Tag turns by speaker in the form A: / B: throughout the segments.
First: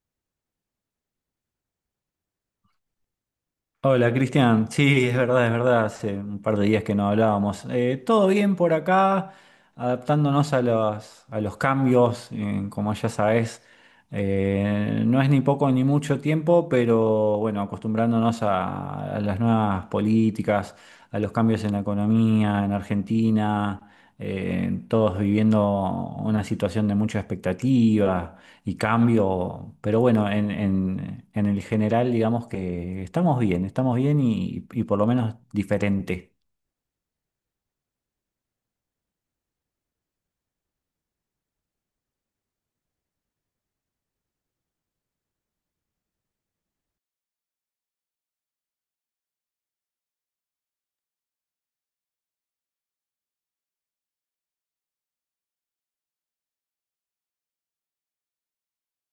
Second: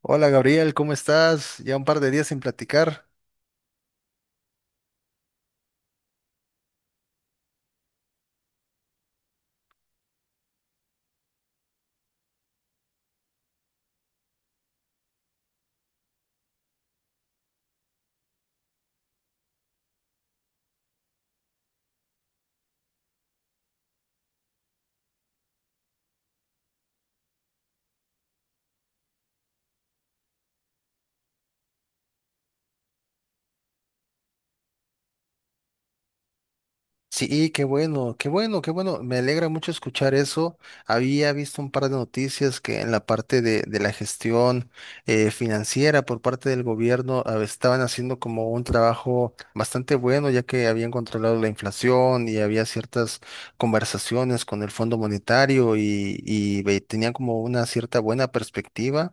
A: Hola Gabriel, ¿cómo estás? Ya un par de días sin platicar.
B: Hola Cristian, sí, es verdad, hace un par de días que no hablábamos. Todo bien por acá, adaptándonos a a los cambios, como ya sabes, no es ni poco ni mucho tiempo, pero bueno, acostumbrándonos a las nuevas políticas, a los cambios en la economía, en Argentina, todos viviendo una situación de mucha expectativa y cambio, pero bueno, en el general digamos que estamos bien, estamos bien y por lo menos diferente.
A: Sí, qué bueno, qué bueno, qué bueno. Me alegra mucho escuchar eso. Había visto un par de noticias que en la parte de la gestión financiera por parte del gobierno estaban haciendo como un trabajo bastante bueno, ya que habían controlado la inflación y había ciertas conversaciones con el Fondo Monetario y tenían como una cierta buena perspectiva.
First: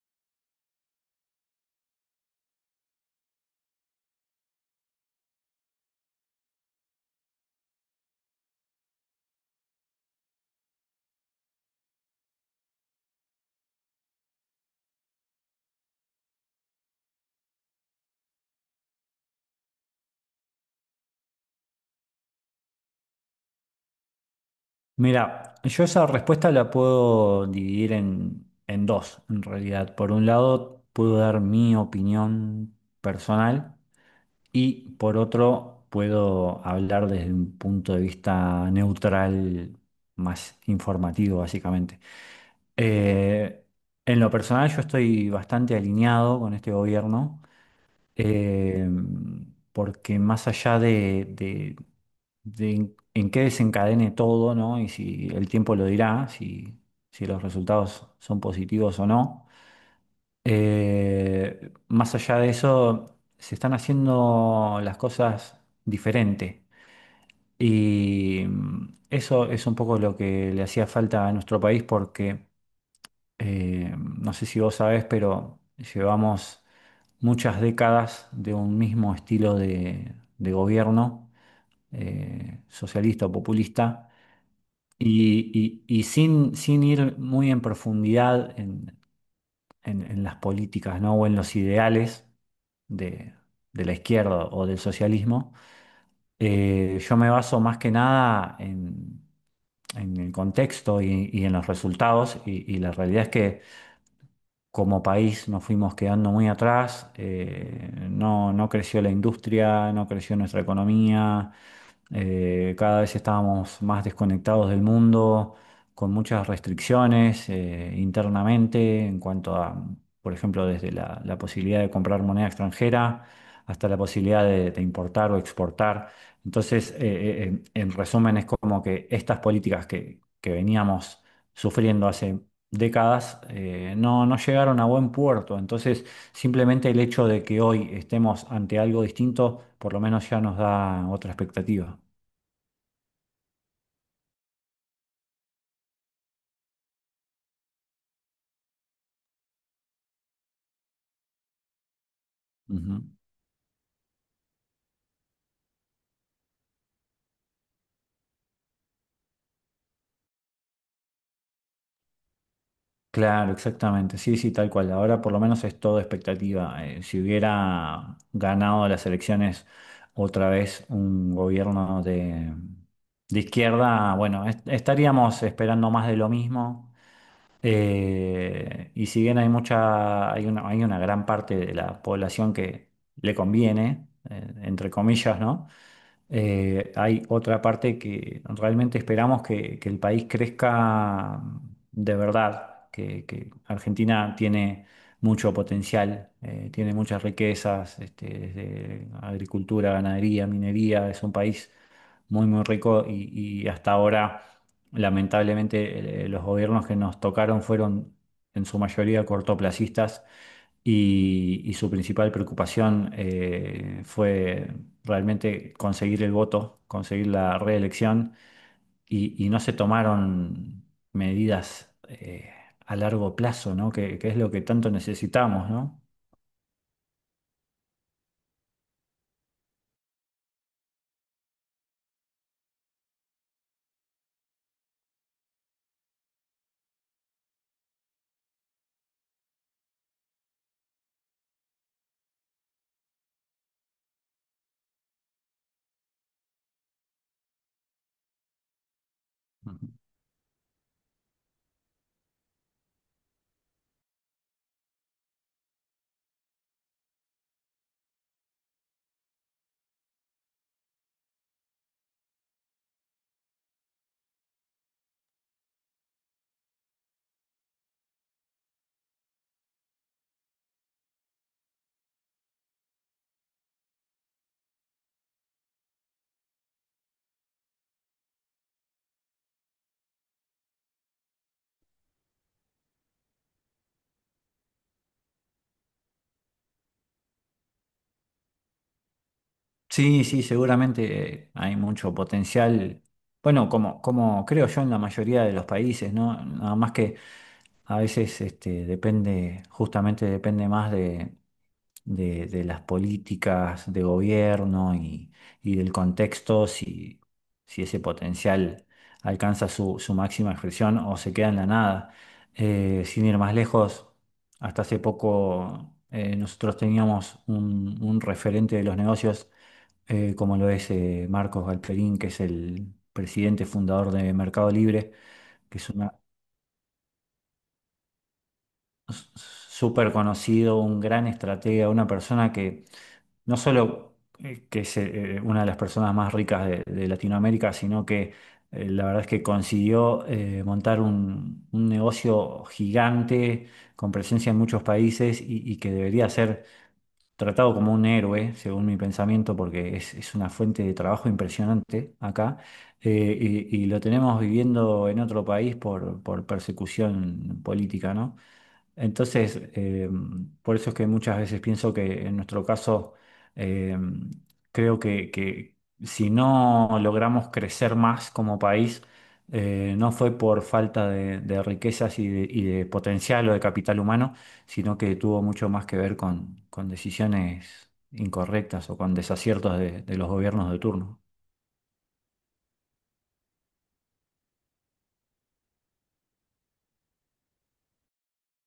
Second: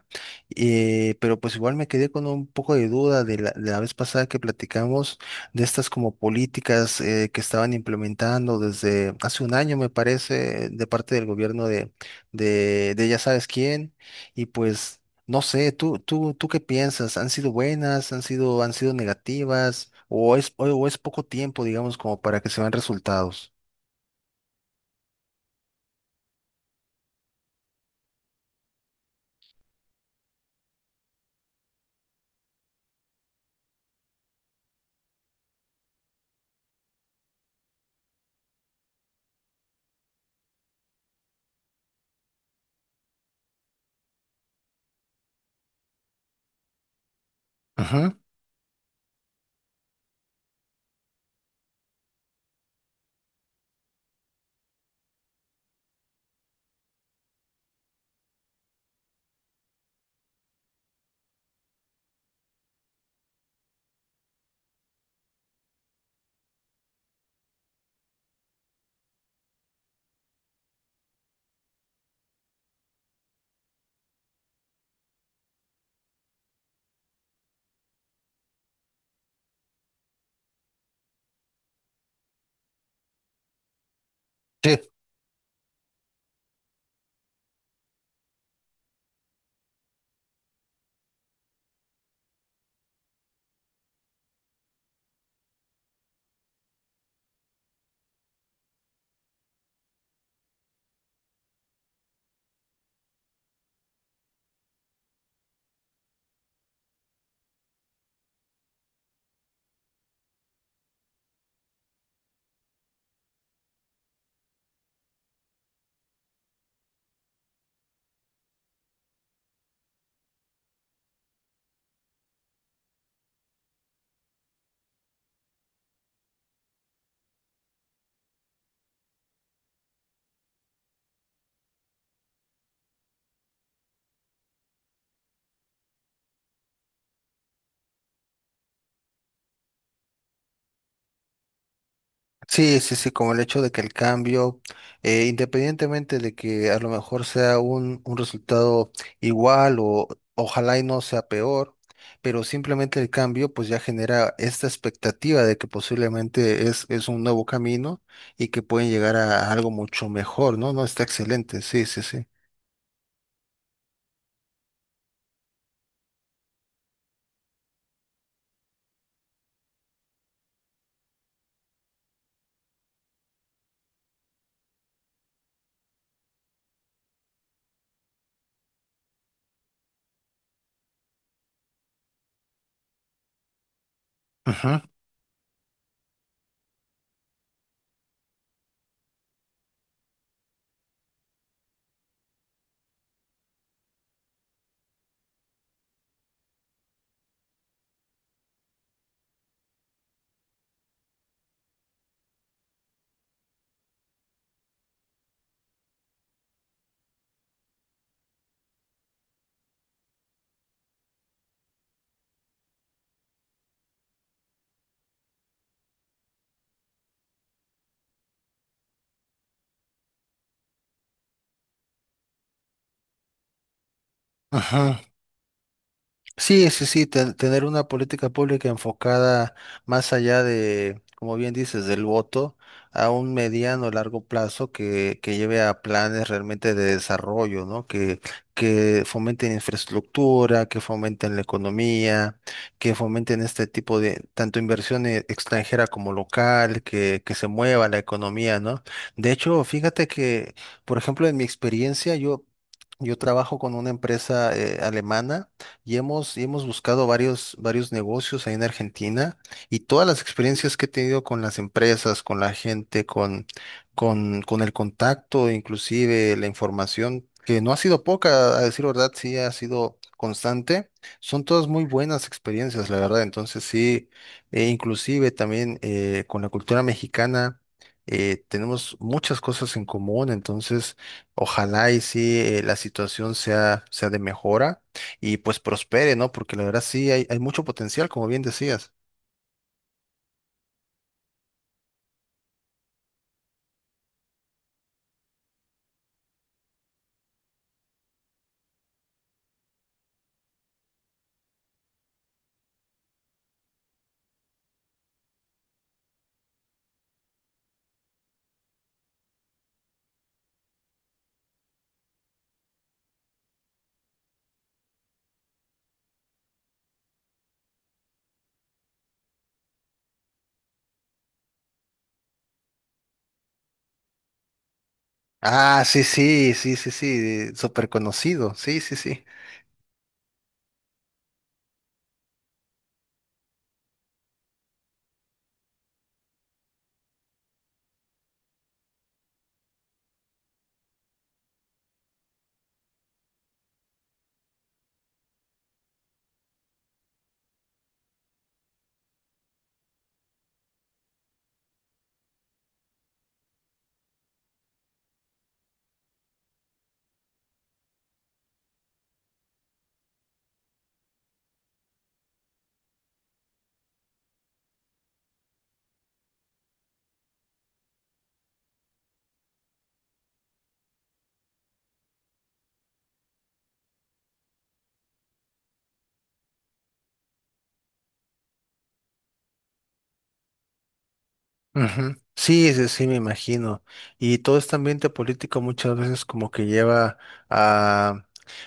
A: Pero pues igual me quedé con un poco de duda de la vez pasada que platicamos de estas como políticas que estaban implementando desde hace un año, me parece, de parte del gobierno de ya sabes quién, y pues no sé, ¿tú qué piensas? ¿Han sido buenas? ¿Han sido negativas? ¿O es, o es poco tiempo, digamos, como para que se vean resultados?
B: Mira, yo esa respuesta la puedo dividir en dos, en realidad. Por un lado, puedo dar mi opinión personal. Y por otro, puedo hablar desde un punto de vista neutral, más informativo, básicamente. Eh, en lo personal, yo estoy bastante alineado con este gobierno,
A: Ujú.
B: eh, porque más allá de en qué desencadene todo, ¿no? Y si el tiempo lo dirá, si los resultados son positivos o no. Más allá de eso, se están haciendo las cosas diferente. Y eso es un poco lo que le hacía falta a nuestro país porque, no sé si vos sabés, pero llevamos muchas décadas de un mismo estilo de gobierno, socialista o populista.
A: Sí.
B: Y sin ir muy en profundidad en las políticas, ¿no? O en los ideales de, de la izquierda o del socialismo. Yo me baso más que nada en el contexto y en los resultados y la realidad es que como país nos fuimos quedando muy atrás, no creció la industria, no creció nuestra economía, cada vez estábamos más desconectados del mundo, con muchas restricciones internamente en cuanto a, por ejemplo, desde la posibilidad de comprar moneda extranjera hasta la posibilidad de importar o exportar. Entonces, en resumen, es como que estas políticas que veníamos sufriendo hace décadas no llegaron a buen puerto. Entonces, simplemente el hecho de que hoy estemos ante algo distinto, por lo menos ya nos da otra expectativa.
A: Sí, sí, sí, como el hecho de que el cambio, independientemente de que a lo mejor sea un resultado igual o ojalá y no sea peor, pero
B: Ujú.
A: simplemente el cambio pues ya genera esta expectativa de que posiblemente es un nuevo camino y que pueden llegar a algo mucho mejor, ¿no? No, está excelente, sí, sí, sí.
B: Claro, exactamente. Sí, sí, tal cual. Ahora por lo menos es todo expectativa. Si hubiera ganado las elecciones otra vez un gobierno de izquierda, bueno, estaríamos esperando más de lo mismo. Y si bien hay hay una gran parte de la población que le conviene,
A: Ajá,
B: entre comillas, ¿no? Hay otra parte que realmente esperamos que el país crezca de verdad, que Argentina tiene mucho potencial, tiene muchas riquezas, este, desde agricultura, ganadería, minería, es un país muy, muy rico y hasta ahora, lamentablemente, los gobiernos que nos tocaron fueron en su mayoría cortoplacistas y su principal preocupación fue realmente conseguir el voto, conseguir la reelección y no se tomaron medidas a largo plazo, ¿no? Que es lo que tanto
A: ajá.
B: necesitamos, ¿no?
A: Sí, sí, sí, tener una política pública enfocada más allá de, como bien dices, del voto, a un mediano o largo plazo que lleve a planes realmente de desarrollo, ¿no? Que fomenten infraestructura, que fomenten la economía, que fomenten este tipo de, tanto inversión extranjera como local, que se mueva la economía, ¿no? De hecho,
B: Ujú.
A: fíjate que, por ejemplo, en mi experiencia, yo trabajo con una empresa alemana y hemos buscado varios negocios ahí en Argentina y todas las experiencias que he tenido con las empresas, con la gente, con el contacto, inclusive la información, que no ha sido poca, a decir verdad, sí ha sido constante, son todas muy buenas experiencias, la verdad. Entonces sí, e inclusive también con la cultura mexicana. Tenemos muchas cosas en común, entonces ojalá y sí la situación sea, sea de mejora y pues prospere, ¿no? Porque la verdad sí hay mucho potencial, como bien decías.
B: Sí, sí, seguramente hay mucho potencial. Bueno, como creo yo en la mayoría de los países, ¿no? Nada más que a veces este, depende, justamente depende más de las políticas de gobierno y del contexto, si, si ese potencial alcanza su máxima expresión o se queda en la nada. Sin ir más lejos, hasta hace poco nosotros teníamos un referente de los negocios, como lo es Marcos Galperín, que es el presidente fundador de Mercado Libre, que
A: Ah,
B: es
A: sí,
B: una...
A: sí, sí, sí, sí, súper conocido, sí, sí, sí.
B: s- súper conocido, un gran estratega, una persona que no solo que es una de las personas más ricas de Latinoamérica, sino que la verdad es que consiguió montar un negocio gigante con presencia en muchos países y que debería ser tratado como un héroe, según mi pensamiento, porque es una fuente de trabajo impresionante acá. eh, y lo tenemos viviendo en otro país por persecución política, ¿no? Entonces, por eso es que muchas veces pienso que en nuestro caso, eh, que si no logramos crecer más como país, no fue por falta de riquezas y y de potencial o de capital humano, sino que tuvo mucho más que ver con decisiones incorrectas o con desaciertos de los gobiernos de turno.
A: Ujú. Sí, sí, sí, me imagino. Y todo este ambiente político muchas veces como que lleva a,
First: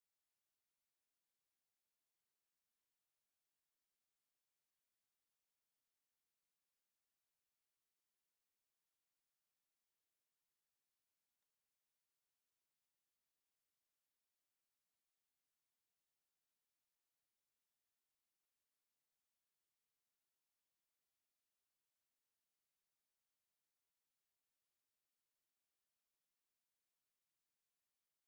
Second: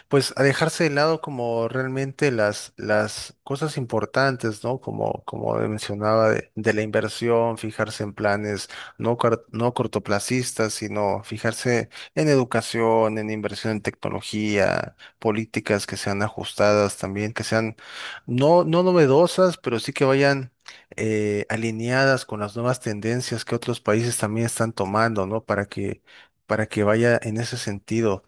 A: pues, a dejarse de lado como realmente las cosas importantes, ¿no? Como, como mencionaba, de la inversión, fijarse en planes no, no cortoplacistas, sino fijarse en educación, en inversión en tecnología, políticas que sean ajustadas también, que sean no, no novedosas, pero sí que vayan alineadas con las nuevas tendencias que otros países también están tomando, ¿no? Para que vaya en ese sentido.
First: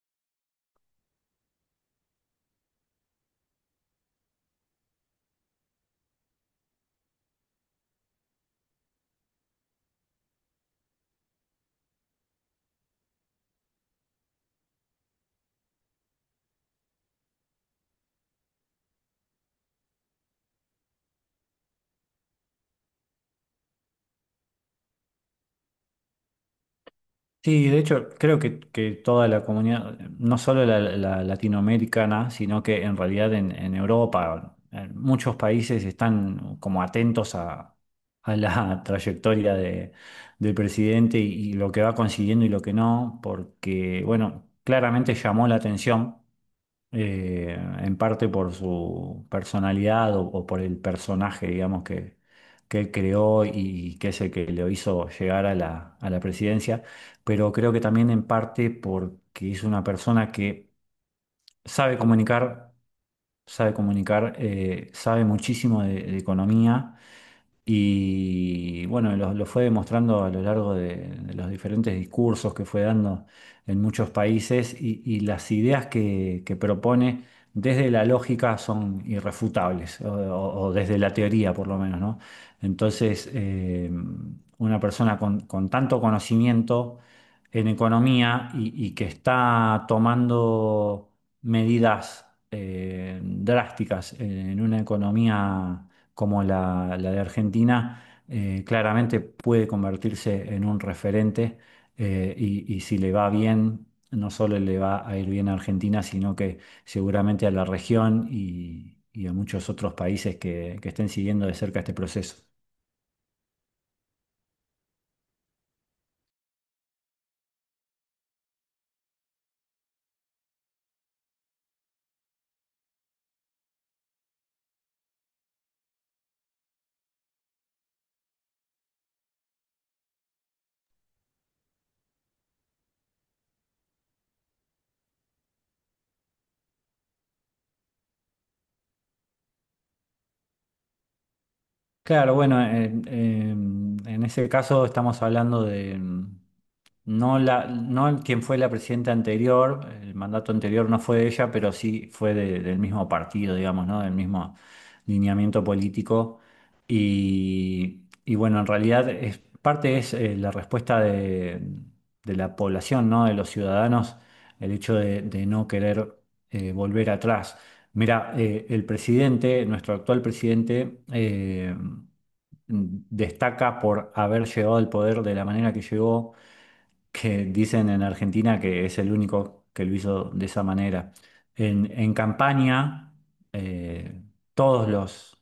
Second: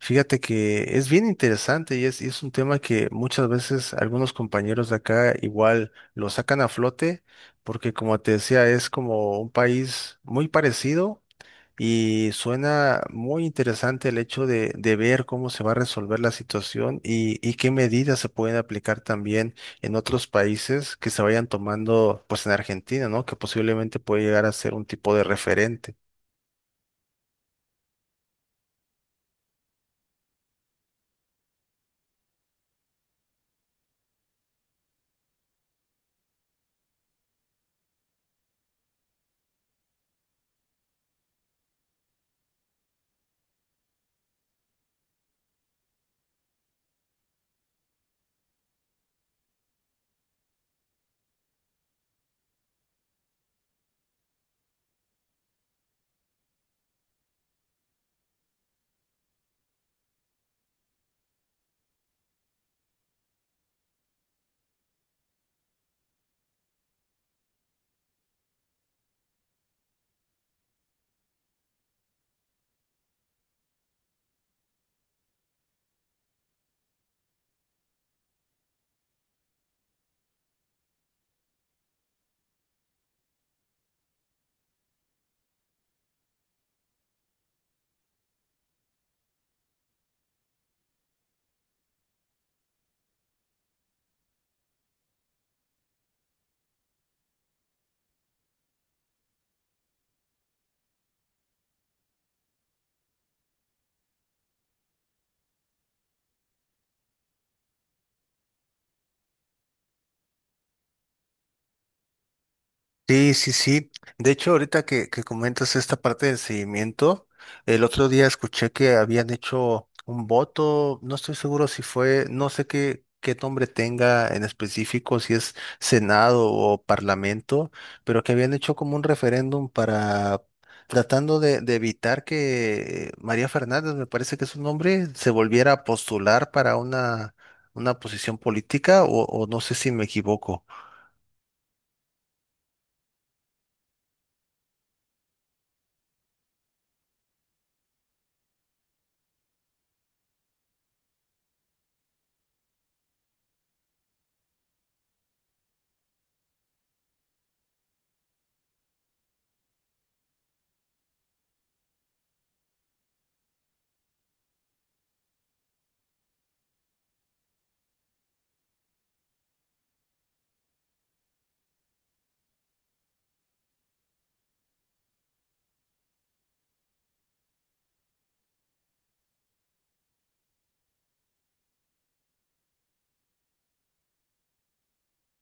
A: Fíjate que es bien interesante y y es un tema que muchas veces algunos compañeros de acá igual lo sacan a flote, porque como te decía, es como un país muy parecido. Y suena muy interesante el hecho de ver cómo se va a resolver la situación y qué medidas se pueden aplicar también en otros países que se vayan tomando, pues en Argentina, ¿no? Que posiblemente puede llegar a ser un tipo de referente.
B: Sí, de hecho, creo que toda la comunidad, no solo la latinoamericana, sino que en realidad en Europa, en muchos países están como atentos a la trayectoria de, del presidente y lo que va consiguiendo y lo que no, porque, bueno, claramente llamó la atención en parte por su personalidad o por el personaje, digamos, que él creó y que es el que lo hizo llegar a a la presidencia, pero creo que también en parte porque es una persona que sabe comunicar, sabe comunicar, sabe muchísimo de economía y bueno, lo fue demostrando a lo largo de los diferentes discursos que fue dando en muchos países y las ideas que propone desde la lógica son irrefutables, o desde la teoría por lo menos, ¿no? Entonces, una persona con tanto conocimiento en economía y que está tomando medidas drásticas en una economía como la de Argentina, claramente puede convertirse en un referente y si le va bien, no solo le va a ir bien a Argentina, sino que seguramente a la región y a muchos otros países que estén siguiendo de cerca este proceso.
A: Sí, sí, sí. De hecho, ahorita que comentas esta parte del seguimiento, el otro día escuché que habían hecho un voto, no estoy seguro si fue, no sé qué, qué nombre tenga en específico, si es Senado o Parlamento, pero que habían hecho como un referéndum para tratando de evitar que María Fernández, me parece que es su nombre, se volviera a postular para una posición política o no sé si me equivoco.
B: Claro, bueno, en ese caso estamos hablando de... No la, no quien fue la presidenta anterior, el mandato anterior no fue de ella, pero sí fue del mismo partido, digamos, ¿no? Del mismo lineamiento político. Y bueno, en realidad es, parte es la respuesta de la población, ¿no? De los ciudadanos, el hecho de no querer volver atrás. Mira, el presidente, nuestro actual presidente, destaca por haber llegado al poder de la manera que llegó, que dicen en Argentina que es el único que lo hizo de esa manera. En campaña, eh, todos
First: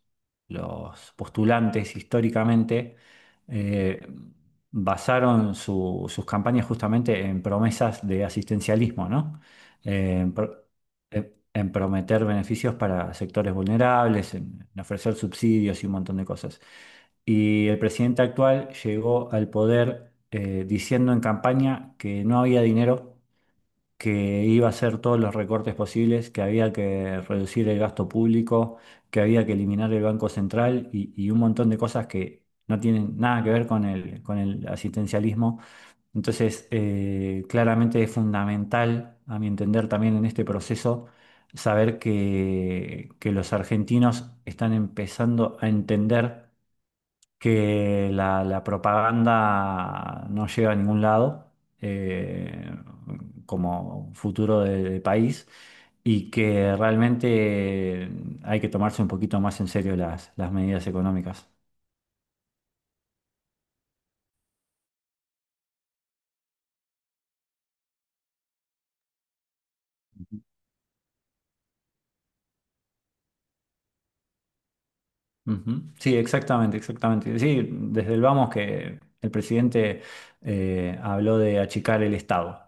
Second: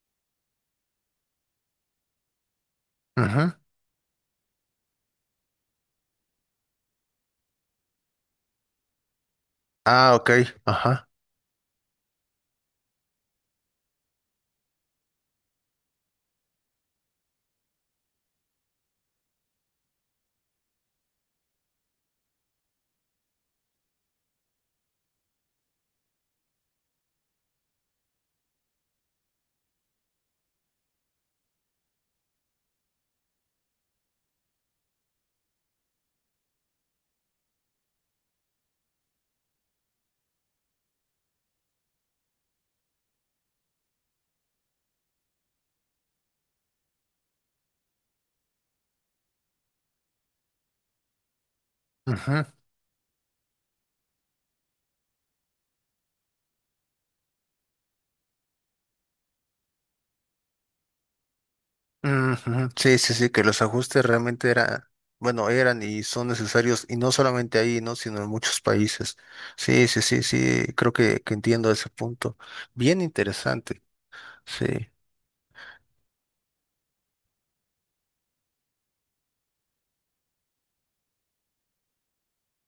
B: los postulantes históricamente
A: Ujú.
B: eh, basaron sus campañas justamente en promesas de asistencialismo, ¿no?
A: Ah,
B: Eh,
A: ok,
B: en, pro-
A: ajá.
B: en prometer beneficios para sectores vulnerables, en ofrecer subsidios y un montón de cosas. Y el presidente actual llegó al poder diciendo en campaña que no había dinero, que iba a hacer todos los recortes posibles, que había que reducir el gasto público, que había que eliminar el Banco Central y un montón de cosas que no tienen nada que ver con con el asistencialismo. Entonces, claramente es fundamental, a mi entender, también en este proceso, saber que los argentinos están empezando a entender que la propaganda no llega a ningún lado
A: Ujú,
B: eh, como futuro del país y que realmente hay que tomarse un poquito más en serio las medidas económicas.
A: ujú. Sí, sí, sí, que los ajustes realmente eran, bueno, eran y son necesarios, y no solamente ahí, ¿no? Sino en muchos países. Sí, sí, sí, sí, creo que entiendo ese punto. Bien interesante, sí.
B: Ujú. Sí, exactamente, exactamente. Sí, desde el vamos que el presidente habló de achicar el Estado.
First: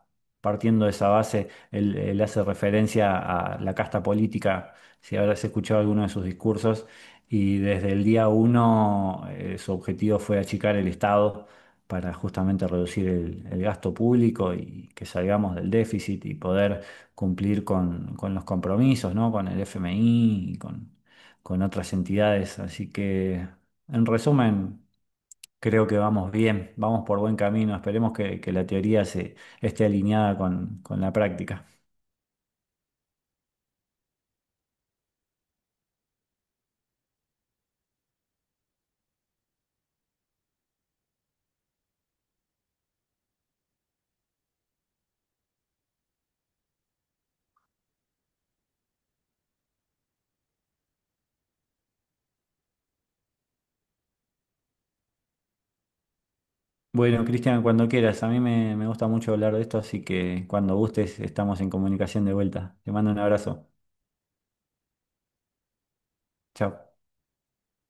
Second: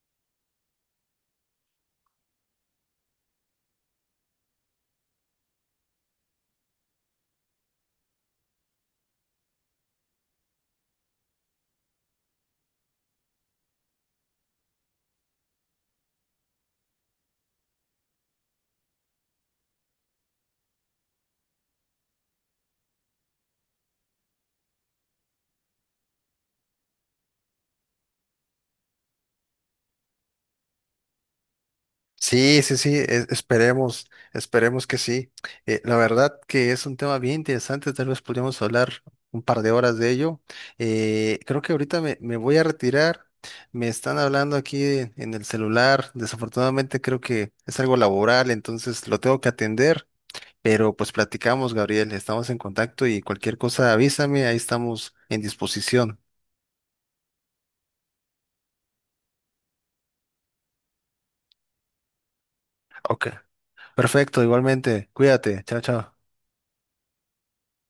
B: Partiendo de esa base, él hace referencia a la casta política, si habrás escuchado alguno de sus discursos, y desde el día uno su objetivo fue achicar el Estado para justamente reducir el gasto público y que salgamos del déficit y poder cumplir con los compromisos, ¿no? Con el FMI y con otras entidades. Así que, en resumen, creo que vamos bien, vamos por buen camino. Esperemos que la teoría se esté alineada con la práctica.
A: Sí, sí, sí, esperemos, esperemos que sí. La verdad que es un tema bien interesante, tal vez podríamos hablar un par de horas de ello. Creo que ahorita me voy a retirar, me están hablando aquí en el celular, desafortunadamente creo que es algo laboral, entonces lo tengo que atender, pero pues platicamos, Gabriel, estamos en contacto y cualquier cosa avísame, ahí estamos en disposición.
B: Bueno, Cristian, cuando quieras, a mí me gusta mucho hablar de esto, así que cuando gustes estamos en comunicación de vuelta. Te mando un
A: Ok.
B: abrazo.
A: Perfecto, igualmente, cuídate, chao, chao.
B: Chao.